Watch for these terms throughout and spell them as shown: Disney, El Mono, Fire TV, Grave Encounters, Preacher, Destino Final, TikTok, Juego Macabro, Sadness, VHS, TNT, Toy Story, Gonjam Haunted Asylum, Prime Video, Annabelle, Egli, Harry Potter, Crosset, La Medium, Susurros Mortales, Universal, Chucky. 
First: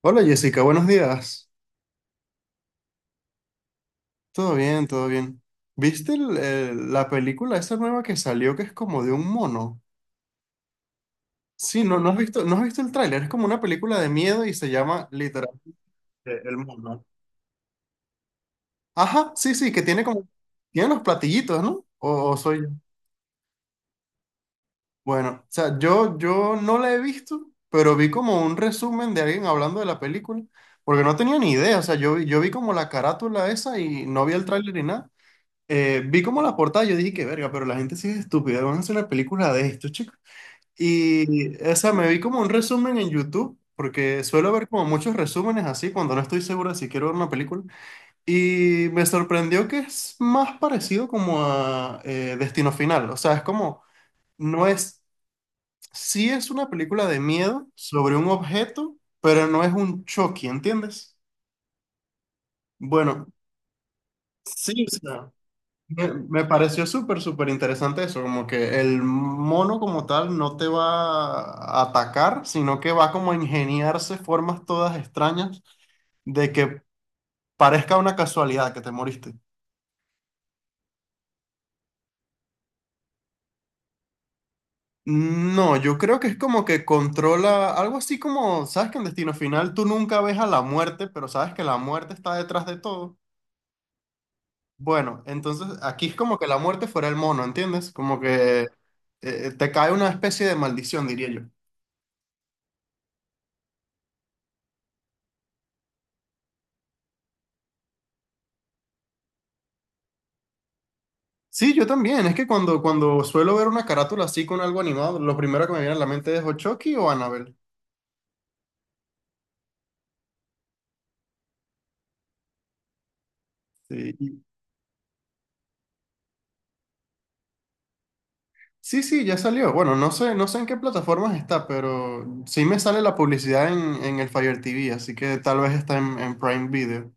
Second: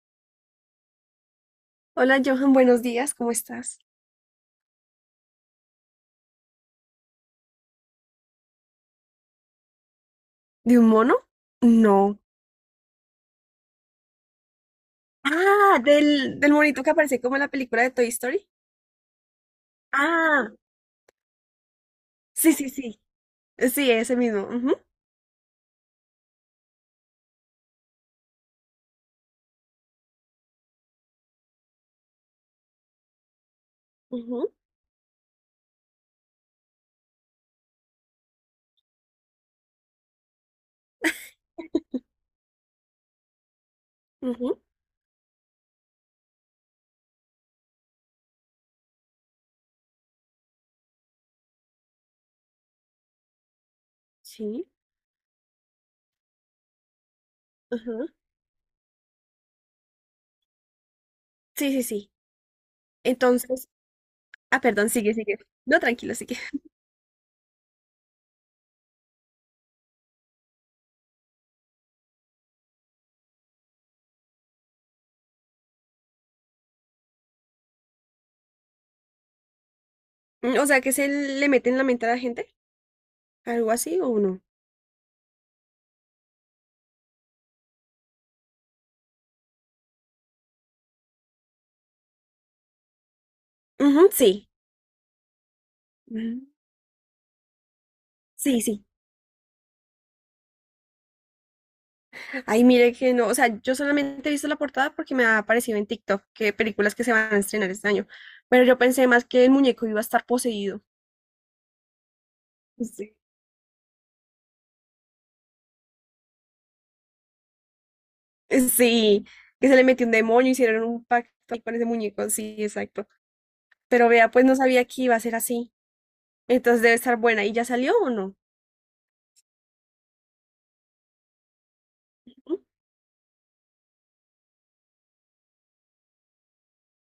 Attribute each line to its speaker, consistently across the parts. Speaker 1: Hola Jessica, buenos días.
Speaker 2: Hola Johan, buenos días, ¿cómo estás?
Speaker 1: Todo bien, todo bien. ¿Viste la película esa nueva que salió que es como de un mono?
Speaker 2: ¿De un mono?
Speaker 1: Sí, no, no has
Speaker 2: No.
Speaker 1: visto, no has visto el tráiler, es como una película de miedo y se llama literal
Speaker 2: Ah, del
Speaker 1: El
Speaker 2: monito que
Speaker 1: Mono.
Speaker 2: aparece como en la película de Toy Story.
Speaker 1: Ajá, sí, sí, que
Speaker 2: Ah,
Speaker 1: tiene los platillitos, ¿no? O
Speaker 2: sí,
Speaker 1: soy yo.
Speaker 2: sí, sí. Sí, ese mismo. Ujú,
Speaker 1: Bueno, o sea, yo no la he visto, pero vi como un resumen de alguien hablando de la película, porque no tenía ni idea, o sea, yo vi como la carátula esa y no vi el
Speaker 2: ujú,
Speaker 1: tráiler ni nada. Vi como la portada, yo dije que verga, pero la gente sí es estúpida, van a hacer una película de esto, chicos. Y, o sea, me vi como un resumen en YouTube, porque suelo
Speaker 2: ujú,
Speaker 1: ver como muchos resúmenes así cuando no estoy seguro de si quiero ver una película. Y me sorprendió que es más parecido como a Destino Final, o sea, es como, no
Speaker 2: sí,
Speaker 1: es, sí es una película de miedo
Speaker 2: ujú.
Speaker 1: sobre un objeto, pero no es un Chucky, ¿entiendes?
Speaker 2: Sí, sí, sí.
Speaker 1: Bueno,
Speaker 2: Entonces, ah,
Speaker 1: sí,
Speaker 2: perdón,
Speaker 1: o
Speaker 2: sigue,
Speaker 1: sea.
Speaker 2: sigue. No,
Speaker 1: Me,
Speaker 2: tranquilo, sigue.
Speaker 1: me pareció súper, súper interesante eso, como que el mono como tal no te va a atacar, sino que va como a ingeniarse formas todas extrañas de que parezca una casualidad que te moriste.
Speaker 2: Mm, o sea, que se le mete en la mente a la gente, algo así o no.
Speaker 1: No, yo creo que es como que controla algo así como, sabes que en Destino Final tú nunca ves a la muerte, pero sabes que la muerte está detrás de todo.
Speaker 2: Ujú, sí.
Speaker 1: Bueno, entonces aquí es como que
Speaker 2: Ujú.
Speaker 1: la muerte fuera el mono, ¿entiendes? Como
Speaker 2: Sí,
Speaker 1: que
Speaker 2: sí.
Speaker 1: te cae una especie de maldición, diría yo.
Speaker 2: Ay, mire que no, o sea, yo solamente he visto la portada porque me ha aparecido en TikTok que películas que se van a estrenar este año, pero yo pensé más que el muñeco iba a estar poseído.
Speaker 1: Sí, yo también. Es que cuando,
Speaker 2: Sí.
Speaker 1: cuando suelo ver una carátula así con algo animado, lo primero que me viene a la mente es o Chucky o Annabelle.
Speaker 2: Sí, que se le metió un demonio, hicieron un pacto ahí con ese muñeco, sí, exacto. Pero
Speaker 1: Sí,
Speaker 2: vea, pues no sabía que iba a ser así, entonces debe estar buena. ¿Y ya salió o no?
Speaker 1: sí, sí, ya salió. Bueno, no sé en qué plataformas está, pero
Speaker 2: ¿Mm?
Speaker 1: sí me sale la publicidad en el Fire TV, así que tal vez está en Prime Video.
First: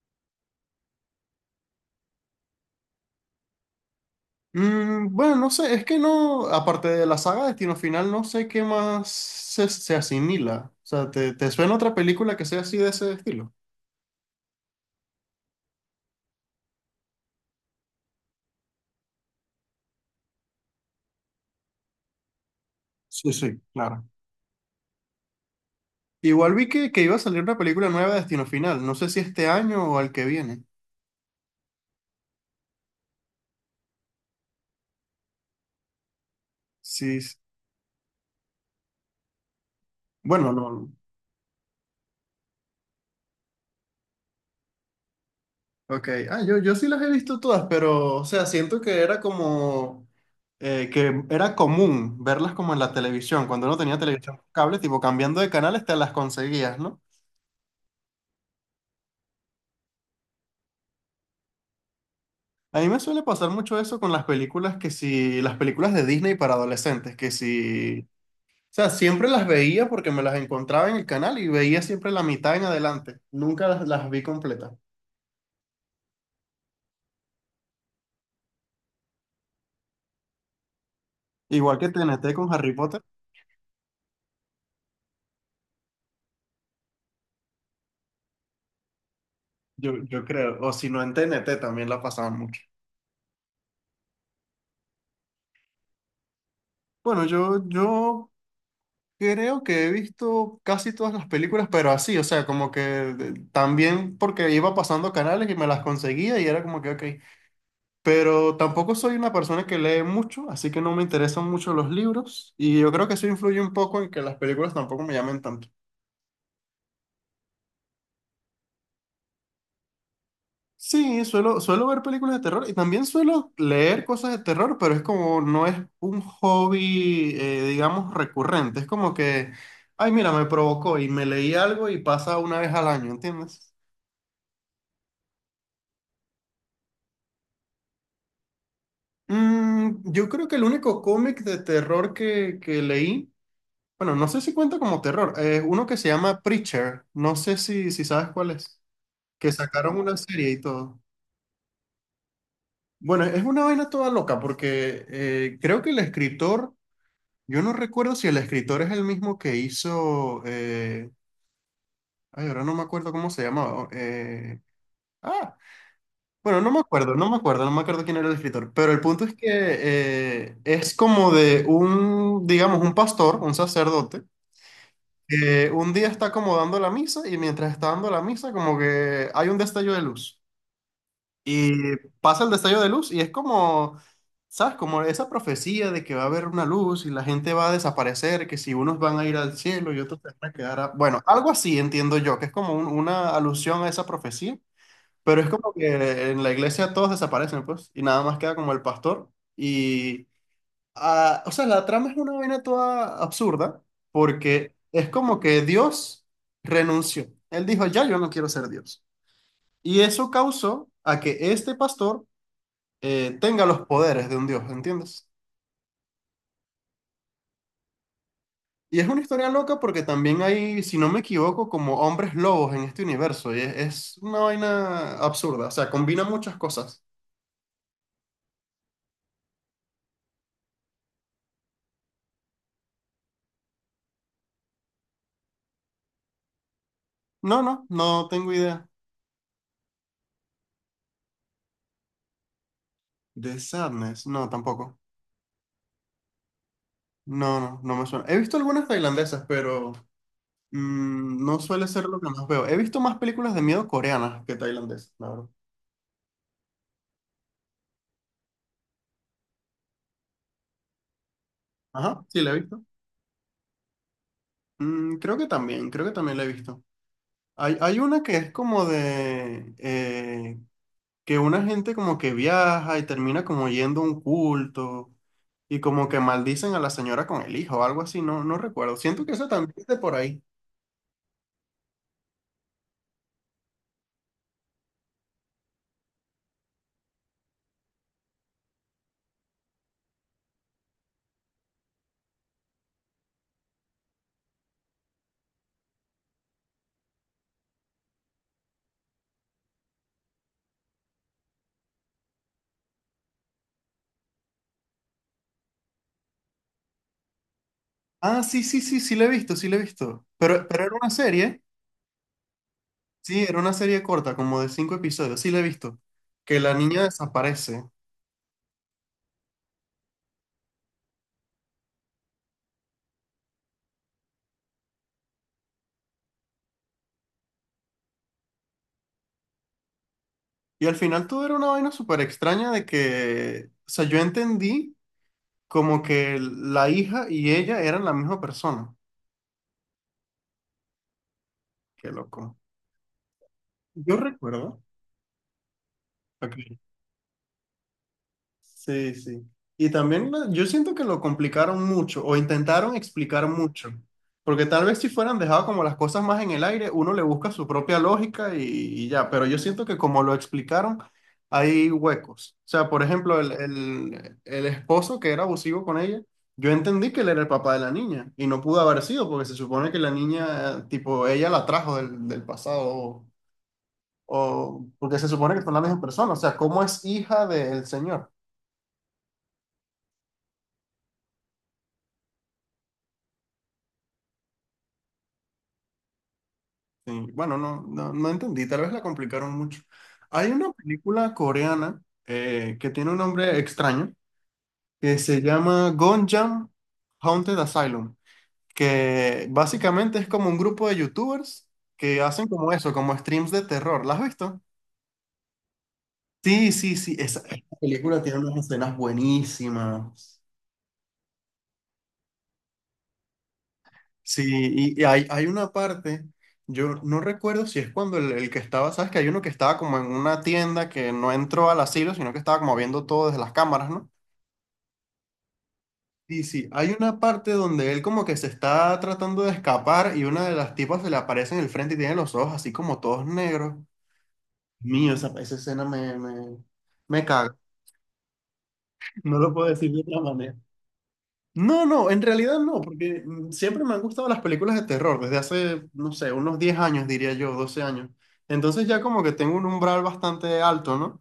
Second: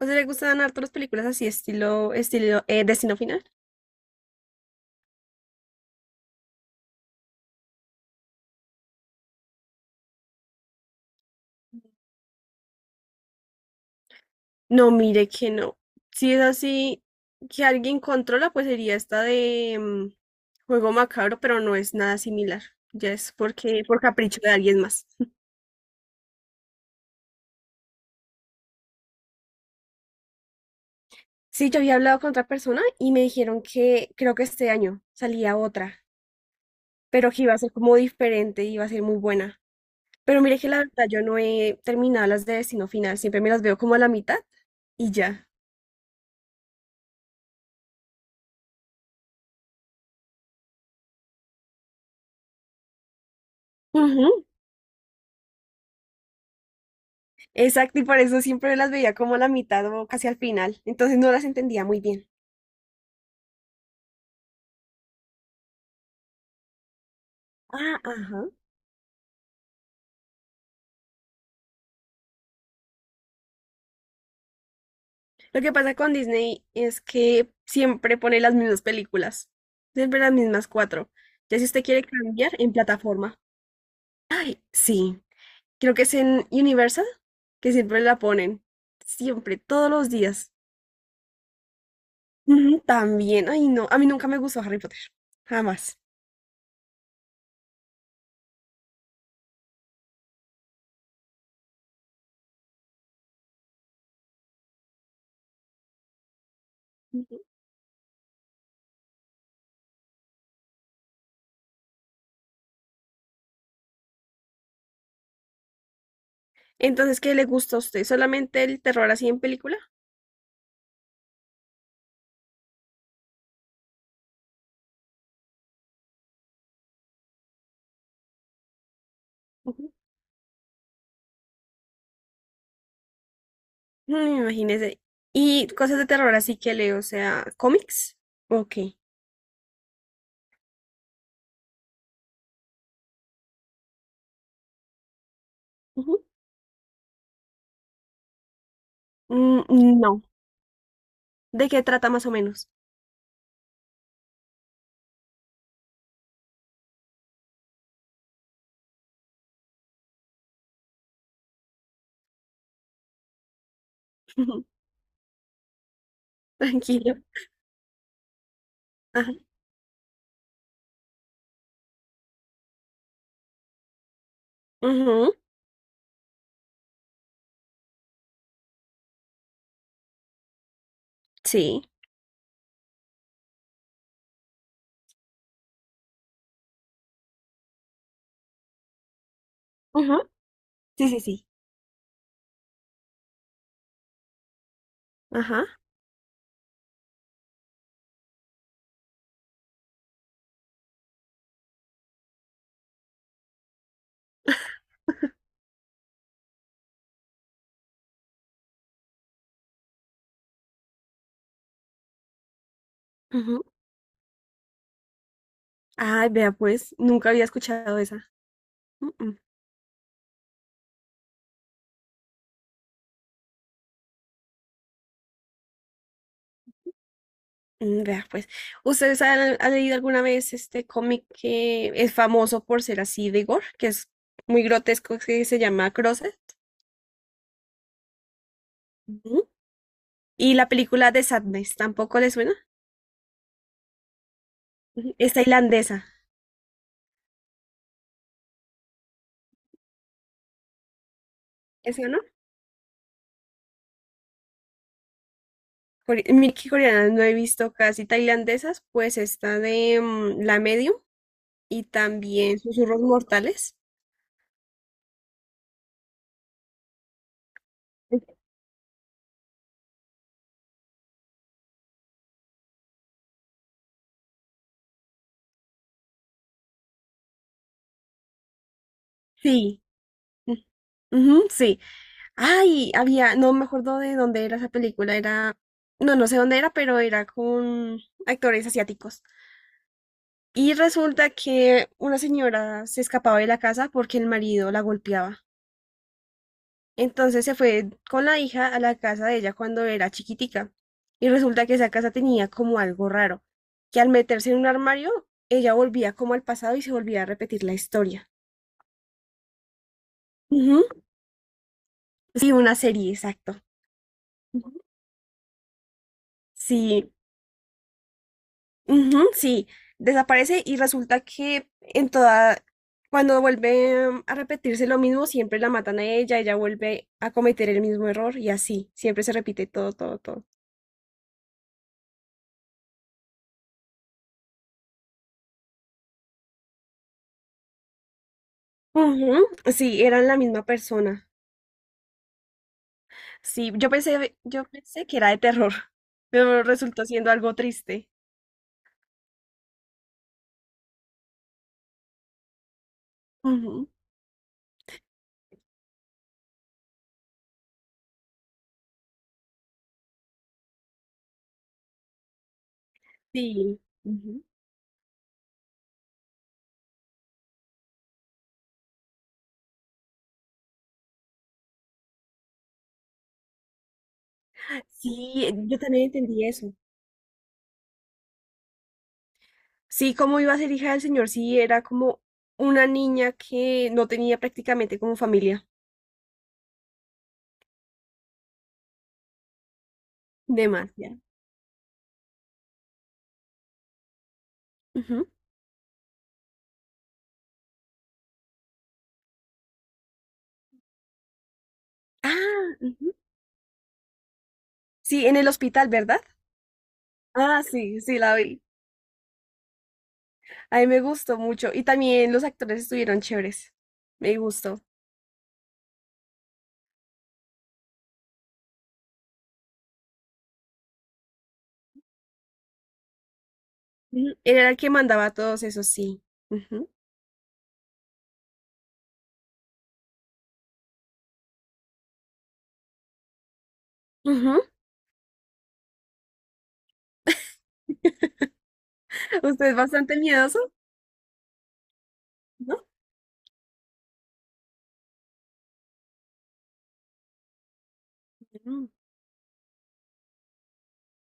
Speaker 2: O sea, le gustan harto las películas así, estilo, estilo, Destino Final.
Speaker 1: Bueno, no sé, es que no, aparte de la saga Destino Final, no sé qué más se asimila. O sea, ¿te suena otra película que sea así de ese estilo?
Speaker 2: No, mire que no. Si es así, que alguien controla, pues sería esta de Juego Macabro, pero no es nada similar. Ya
Speaker 1: Sí,
Speaker 2: es
Speaker 1: sí,
Speaker 2: porque por
Speaker 1: claro.
Speaker 2: capricho de alguien más.
Speaker 1: Igual vi que iba a salir una película nueva de Destino Final. No sé si este año o al que viene.
Speaker 2: Sí, yo había hablado con otra persona y me dijeron que creo que este año salía otra,
Speaker 1: Sí.
Speaker 2: pero que iba a ser como diferente, y iba a ser muy buena. Pero
Speaker 1: Bueno,
Speaker 2: mire que la
Speaker 1: no.
Speaker 2: verdad yo no he terminado las de Destino Final, siempre me las veo como a la mitad y ya.
Speaker 1: Ok. Ah, yo sí las he visto todas, pero, o sea, siento que era como, que era común verlas como en la televisión. Cuando uno tenía
Speaker 2: Ujú,
Speaker 1: televisión por cable, tipo cambiando de canales, te las conseguías, ¿no?
Speaker 2: exacto, y por eso siempre me las veía como a la mitad o casi al final, entonces no las entendía muy bien.
Speaker 1: A mí me suele pasar mucho eso con las películas que si, las películas de Disney para adolescentes, que
Speaker 2: Ah,
Speaker 1: si, o
Speaker 2: ajá.
Speaker 1: sea, siempre las veía porque me las encontraba en el canal y veía siempre la mitad en adelante. Nunca las, las vi completas.
Speaker 2: Lo que pasa con Disney es que siempre pone las mismas películas, siempre las mismas cuatro. Ya si
Speaker 1: Igual
Speaker 2: usted
Speaker 1: que T
Speaker 2: quiere
Speaker 1: N T con
Speaker 2: cambiar, en
Speaker 1: Harry Potter,
Speaker 2: plataforma. Ay, sí. Creo que es en Universal, que siempre la ponen. Siempre, todos
Speaker 1: yo,
Speaker 2: los
Speaker 1: yo
Speaker 2: días.
Speaker 1: creo, o si no en TNT también la pasaban mucho.
Speaker 2: Ujú, también, ay no, a mí nunca me gustó Harry Potter, jamás.
Speaker 1: Bueno, yo creo que he visto casi todas las películas, pero así, o sea, como que también porque iba pasando canales y me las conseguía y era como que, ok,
Speaker 2: Ujú.
Speaker 1: pero tampoco soy una persona que lee mucho, así que no me interesan mucho los libros y yo creo que eso influye un poco en que las películas tampoco me llamen tanto.
Speaker 2: Entonces, ¿qué le gusta a usted? ¿Solamente el terror así en película?
Speaker 1: Sí, suelo ver películas de terror y también suelo leer cosas de terror, pero es como no es un hobby, digamos, recurrente. Es como que, ay, mira, me provocó y me leí algo y pasa una vez al año, ¿entiendes?
Speaker 2: Mm, imagínese. Y cosas de terror, así que leo, o sea, cómics. Ok.
Speaker 1: Yo creo que el único cómic de terror que leí, bueno, no sé si cuenta como terror, es uno que se
Speaker 2: Ujú.
Speaker 1: llama Preacher, no sé si sabes cuál es, que sacaron
Speaker 2: Mm,
Speaker 1: una
Speaker 2: no.
Speaker 1: serie y todo.
Speaker 2: ¿De qué trata más o menos?
Speaker 1: Bueno, es una vaina toda loca porque creo que el escritor... Yo no recuerdo si el escritor es el mismo que hizo. Ay, ahora no me acuerdo cómo se llamaba. Ah, bueno, no me acuerdo,
Speaker 2: Tranquilo.
Speaker 1: no me acuerdo, no me acuerdo quién era el escritor. Pero el punto
Speaker 2: Ajá.
Speaker 1: es que es como de un, digamos, un pastor, un sacerdote,
Speaker 2: Ujú.
Speaker 1: que un día está como dando la misa y mientras está dando la misa, como que hay un destello de luz.
Speaker 2: Sí.
Speaker 1: Y pasa el destello de luz y es como, ¿sabes? Como esa profecía de que va a haber una luz y la gente va a desaparecer, que si unos van a ir al cielo y otros
Speaker 2: Ajá.
Speaker 1: se van a quedar
Speaker 2: Sí, sí,
Speaker 1: Bueno,
Speaker 2: sí.
Speaker 1: algo así entiendo yo, que es como una alusión a esa profecía, pero es como
Speaker 2: Ajá.
Speaker 1: que en la iglesia todos desaparecen, pues, y nada más queda como el pastor. Y, ah, o sea, la trama es una vaina toda absurda, porque es como que Dios renunció. Él dijo, ya yo no quiero ser Dios. Y eso causó a que este pastor
Speaker 2: Ujú.
Speaker 1: tenga los poderes de un dios, ¿entiendes?
Speaker 2: Ay, vea pues, nunca había escuchado esa.
Speaker 1: Y es
Speaker 2: Mm,
Speaker 1: una
Speaker 2: mm.
Speaker 1: historia loca porque también hay, si no me equivoco, como hombres lobos en este universo. Y es una vaina absurda. O sea, combina muchas cosas.
Speaker 2: Mm, vea pues, ¿ustedes han leído alguna vez este cómic que es famoso por ser así de gore, que es muy grotesco, que se llama Crosset?
Speaker 1: No, no, no tengo idea.
Speaker 2: Ujú. Y la película de Sadness, ¿tampoco les suena?
Speaker 1: The Sadness, no, tampoco.
Speaker 2: Ujú, es tailandesa,
Speaker 1: No, no, no me suena. He visto algunas tailandesas, pero no suele ser
Speaker 2: ¿esa
Speaker 1: lo
Speaker 2: no?
Speaker 1: que más veo. He visto más películas de miedo coreanas que tailandesas, la verdad.
Speaker 2: Core- Mira coreanas no he visto casi tailandesas, pues está de La Medium y
Speaker 1: Ajá, sí, la he
Speaker 2: también
Speaker 1: visto.
Speaker 2: Susurros Mortales.
Speaker 1: Creo que también la he visto. Hay una que es como de, que una gente como que viaja y termina como yendo a un culto y como que maldicen a la señora con el hijo o algo así, no, no recuerdo. Siento que eso también
Speaker 2: Sí.
Speaker 1: es de por ahí.
Speaker 2: Mm, ujú, sí. Ay, había, no me acuerdo de dónde era esa película, era, no, no sé dónde era, pero era con actores asiáticos. Y resulta que una señora se escapaba de la casa porque el marido la golpeaba. Entonces se fue con la hija a la casa de ella cuando era chiquitica. Y resulta que esa casa tenía como algo raro, que al meterse en un armario, ella volvía como al pasado y se volvía a repetir la historia.
Speaker 1: Ah, sí, sí, sí, sí, la he visto, sí, la he visto. Pero
Speaker 2: Ujú,
Speaker 1: era una serie,
Speaker 2: sí, una serie,
Speaker 1: sí, era
Speaker 2: exacto.
Speaker 1: una serie corta, como de cinco episodios, sí, la he visto. Que la niña
Speaker 2: Sí,
Speaker 1: desaparece.
Speaker 2: ujú, sí, desaparece y resulta que en toda, cuando vuelve a repetirse lo mismo, siempre la matan a ella, ella vuelve a cometer el mismo error y así, siempre se repite todo, todo, todo.
Speaker 1: Y al final todo era una vaina súper extraña de que, o sea, yo entendí como que la hija y ella eran la misma persona.
Speaker 2: Ujú, sí, eran la misma persona.
Speaker 1: Qué loco.
Speaker 2: Sí,
Speaker 1: Yo
Speaker 2: yo
Speaker 1: recuerdo.
Speaker 2: pensé que era de terror, pero
Speaker 1: Ok,
Speaker 2: resultó siendo algo triste.
Speaker 1: sí, sí. Y también yo siento que lo complicaron mucho o intentaron explicar
Speaker 2: Ujú.
Speaker 1: mucho, porque tal vez si fueran dejado como las cosas más en el aire, uno le busca su propia lógica y ya, pero yo siento que como lo explicaron, hay huecos. O sea, por ejemplo, el,
Speaker 2: Sí,
Speaker 1: el,
Speaker 2: ujú.
Speaker 1: el esposo que era abusivo con ella, yo entendí que él era el papá de la niña y no pudo haber sido porque se supone que la niña, tipo, ella la trajo del pasado o- porque se
Speaker 2: Sí,
Speaker 1: supone que son
Speaker 2: yo
Speaker 1: la misma
Speaker 2: también
Speaker 1: persona, o
Speaker 2: entendí
Speaker 1: sea,
Speaker 2: eso.
Speaker 1: ¿cómo es hija del señor?
Speaker 2: Sí, como iba a ser hija del Señor, sí, era como una niña que no tenía prácticamente como familia.
Speaker 1: Sí, bueno, no, no, no entendí, tal vez la complicaron mucho. Hay una
Speaker 2: Demasiado.
Speaker 1: película coreana que tiene un nombre extraño, que
Speaker 2: Ujú.
Speaker 1: se llama Gonjam Haunted Asylum, que básicamente es como un grupo de youtubers que hacen como
Speaker 2: Ah,
Speaker 1: eso,
Speaker 2: ujú.
Speaker 1: como streams de terror. ¿La has visto?
Speaker 2: Sí, en el hospital, ¿verdad?
Speaker 1: Sí, sí, sí, esa,
Speaker 2: Ah,
Speaker 1: esa
Speaker 2: sí, sí,
Speaker 1: película
Speaker 2: la
Speaker 1: tiene unas
Speaker 2: vi.
Speaker 1: escenas buenísimas.
Speaker 2: A mí me gustó mucho. Y también los actores estuvieron chéveres. Me
Speaker 1: Sí,
Speaker 2: gustó.
Speaker 1: y hay una parte, yo no recuerdo si es cuando el que estaba, sabes que hay uno que estaba como en una tienda que no entró al asilo, sino que estaba como viendo todo desde las cámaras, ¿no?
Speaker 2: Ujú. Era el que mandaba a todos esos, sí.
Speaker 1: Sí, sí,
Speaker 2: Ujú.
Speaker 1: hay una parte donde él como que se está tratando de escapar y una de las tipas se le aparece en el frente y tiene los ojos así como todos negros.
Speaker 2: Ujú.
Speaker 1: Mío, esa escena me caga. No lo
Speaker 2: ¿Usted
Speaker 1: puedo
Speaker 2: es
Speaker 1: decir de
Speaker 2: bastante
Speaker 1: otra manera.
Speaker 2: miedoso?
Speaker 1: No, no, en realidad
Speaker 2: ¿No?
Speaker 1: no, porque siempre me han gustado las películas de terror, desde hace, no sé, unos 10 años, diría yo, 12 años. Entonces
Speaker 2: Mm,
Speaker 1: ya como que tengo un umbral bastante alto, ¿no?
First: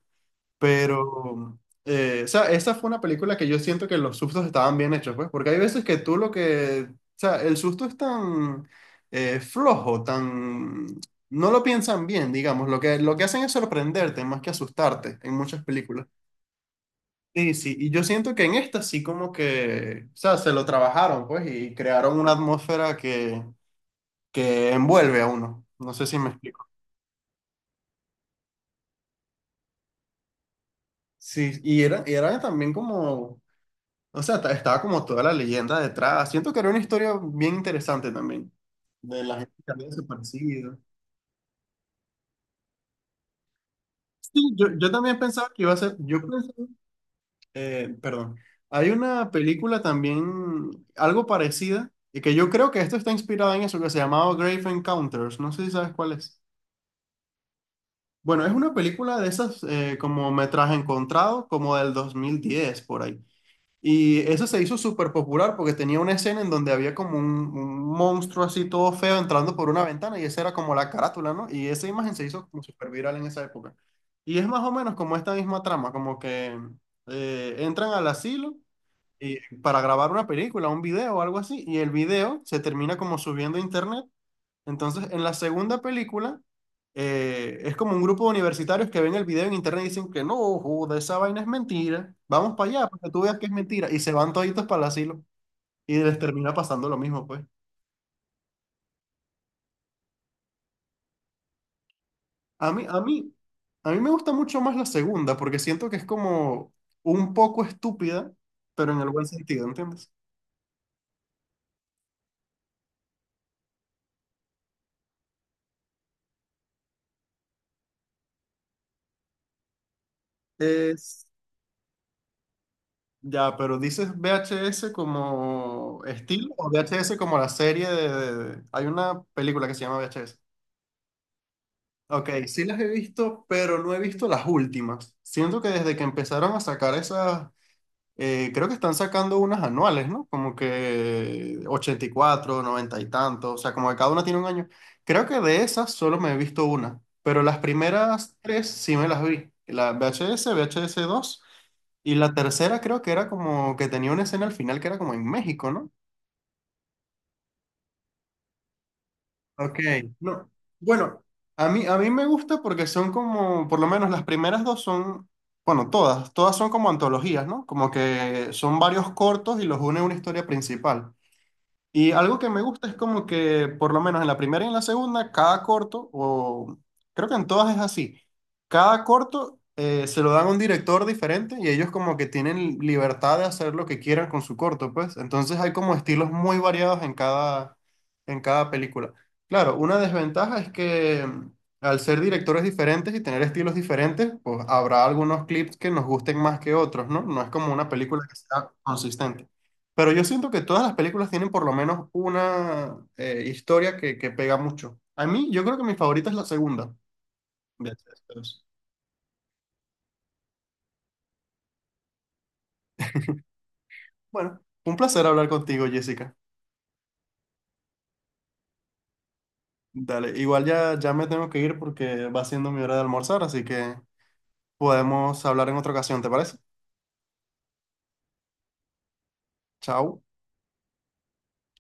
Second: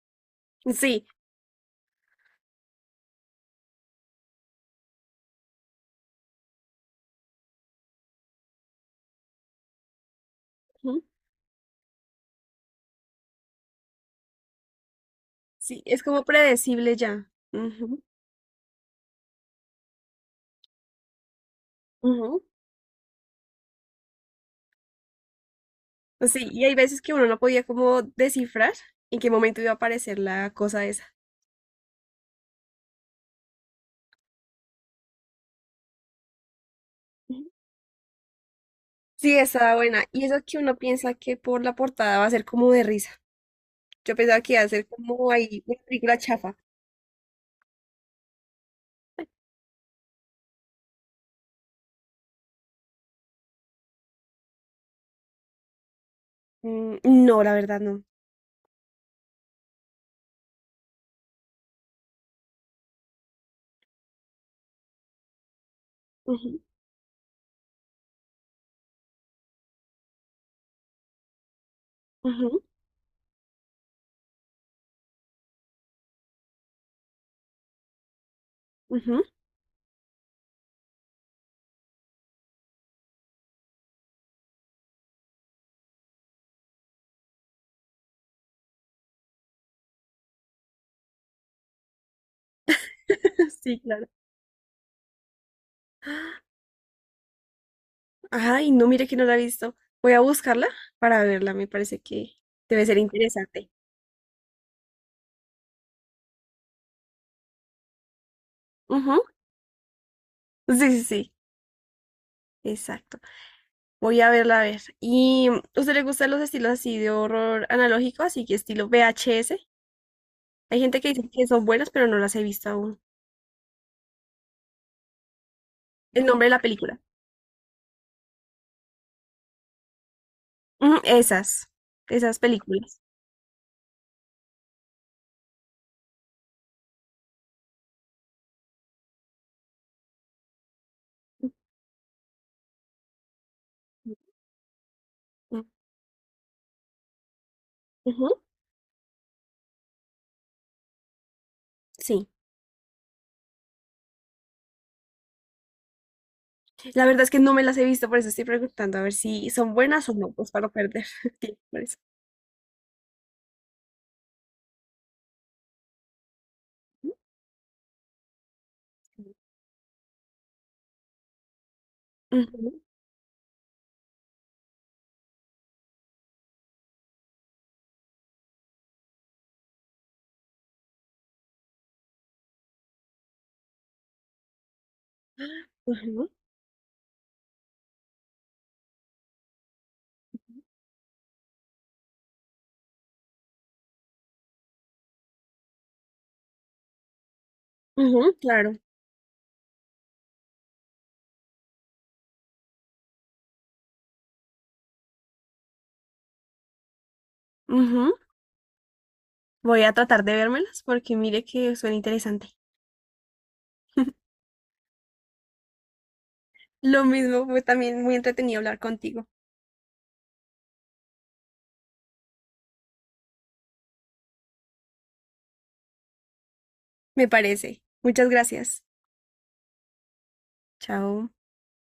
Speaker 2: sí,
Speaker 1: Pero, o sea, esa fue una película que yo siento que los sustos estaban bien hechos, pues, porque hay veces que tú lo que, o sea, el susto es tan flojo, tan.
Speaker 2: ujú,
Speaker 1: No lo piensan bien, digamos, lo que hacen es sorprenderte más que asustarte en muchas
Speaker 2: sí, es
Speaker 1: películas.
Speaker 2: como predecible ya.
Speaker 1: Sí, sí, y
Speaker 2: Ujú,
Speaker 1: yo siento que en esta sí como que, o sea, se lo trabajaron, pues, y crearon una
Speaker 2: ujú.
Speaker 1: atmósfera que envuelve a uno. No sé si me
Speaker 2: Sí, y
Speaker 1: explico.
Speaker 2: hay veces que uno no podía como descifrar en qué momento iba a aparecer la cosa esa.
Speaker 1: Sí, y era también como, o sea, estaba como toda la leyenda detrás. Siento que era una historia
Speaker 2: Ujú.
Speaker 1: bien interesante también, de la
Speaker 2: Sí,
Speaker 1: gente que
Speaker 2: estaba
Speaker 1: había
Speaker 2: buena. Y eso que uno
Speaker 1: desaparecido.
Speaker 2: piensa que por la portada va a ser como de risa. Yo pensaba
Speaker 1: Sí,
Speaker 2: que iba
Speaker 1: yo,
Speaker 2: a ser
Speaker 1: yo también
Speaker 2: como
Speaker 1: pensaba
Speaker 2: ahí
Speaker 1: que iba a
Speaker 2: una
Speaker 1: ser,
Speaker 2: película
Speaker 1: yo
Speaker 2: chafa.
Speaker 1: pensaba, perdón, hay una película también, algo parecida, y que yo creo que esto está inspirada en eso, que se llamaba Grave Encounters, no sé si sabes cuál es.
Speaker 2: Mm, no, la verdad no.
Speaker 1: Bueno, es una película de esas como metraje encontrado, como del 2010 por ahí. Y eso se hizo súper popular porque tenía una escena en
Speaker 2: Ujú,
Speaker 1: donde había como un monstruo así todo feo entrando por una ventana y esa era como la carátula, ¿no? Y esa imagen se hizo
Speaker 2: ujú,
Speaker 1: como súper viral en esa época. Y es más o menos como esta misma trama, como que entran al asilo
Speaker 2: ujú.
Speaker 1: para grabar una película, un video o algo así, y el video se termina como subiendo a internet entonces, en la segunda película, es como un grupo de universitarios que ven el video en internet y dicen que no, joda, esa vaina es mentira. Vamos para allá, para que tú veas que es
Speaker 2: Sí,
Speaker 1: mentira. Y
Speaker 2: claro.
Speaker 1: se van toditos para el asilo. Y les termina pasando lo mismo, pues.
Speaker 2: Ay, no, mire que no la he visto. Voy a buscarla para verla, me parece que
Speaker 1: A mí,
Speaker 2: debe ser
Speaker 1: a mí,
Speaker 2: interesante.
Speaker 1: a mí me gusta mucho más la segunda, porque siento que es como un poco estúpida, pero en el buen sentido, ¿entiendes?
Speaker 2: Ujú. Sí, sí, sí. Exacto. Voy a verla a ver. ¿Y usted le gustan los estilos así de horror analógico, así que estilo VHS? Hay gente que
Speaker 1: Es.
Speaker 2: dice que son buenas, pero no las he visto aún.
Speaker 1: Ya, pero dices VHS como
Speaker 2: El nombre de
Speaker 1: estilo
Speaker 2: la
Speaker 1: o
Speaker 2: película.
Speaker 1: VHS como la serie. Hay una película que se llama VHS.
Speaker 2: Ujú, esas,
Speaker 1: Ok,
Speaker 2: esas
Speaker 1: sí las he
Speaker 2: películas.
Speaker 1: visto, pero no he visto las últimas. Siento que desde que empezaron a sacar esas, creo que están sacando unas anuales, ¿no? Como que 84, 90 y tanto, o sea, como que cada una tiene un año. Creo que de
Speaker 2: Ujú,
Speaker 1: esas solo me he visto una, pero las primeras
Speaker 2: ujú,
Speaker 1: tres sí me las vi. La VHS, VHS 2 y
Speaker 2: sí.
Speaker 1: la tercera creo que era como que tenía una escena al final que era como en México, ¿no?
Speaker 2: La verdad es que no me las he visto, por eso estoy preguntando a ver si son
Speaker 1: Ok,
Speaker 2: buenas o no,
Speaker 1: no.
Speaker 2: pues para no perder
Speaker 1: Bueno,
Speaker 2: tiempo.
Speaker 1: a
Speaker 2: Por
Speaker 1: mí,
Speaker 2: eso.
Speaker 1: a mí me gusta porque son como, por lo menos las primeras dos son, bueno, todas son como antologías, ¿no? Como que son varios cortos y los une una historia principal. Y algo que me
Speaker 2: Ujú,
Speaker 1: gusta es como que, por lo menos en la primera y en la segunda, cada corto, o creo que en todas es así, cada corto se lo dan a un director diferente y ellos como que tienen libertad de hacer lo que quieran con su corto, pues. Entonces hay como
Speaker 2: ujú,
Speaker 1: estilos muy variados en cada película. Claro, una desventaja es que al ser directores diferentes y tener estilos diferentes, pues habrá algunos clips que nos gusten más que otros, ¿no? No es como una película
Speaker 2: ujú,
Speaker 1: que sea
Speaker 2: claro.
Speaker 1: consistente. Pero yo siento que todas las películas tienen por lo menos una historia que pega mucho. A mí, yo creo que mi favorita es la segunda. De
Speaker 2: Ujú.
Speaker 1: esas.
Speaker 2: Voy a tratar de vérmelas porque mire que suena interesante.
Speaker 1: Bueno, un placer hablar contigo, Jessica.
Speaker 2: Lo mismo, fue también muy entretenido hablar contigo.
Speaker 1: Dale, igual ya me tengo que ir porque va siendo mi hora de almorzar, así que podemos hablar en otra ocasión, ¿te parece?
Speaker 2: Me parece. Muchas gracias.
Speaker 1: Chao.
Speaker 2: Chao.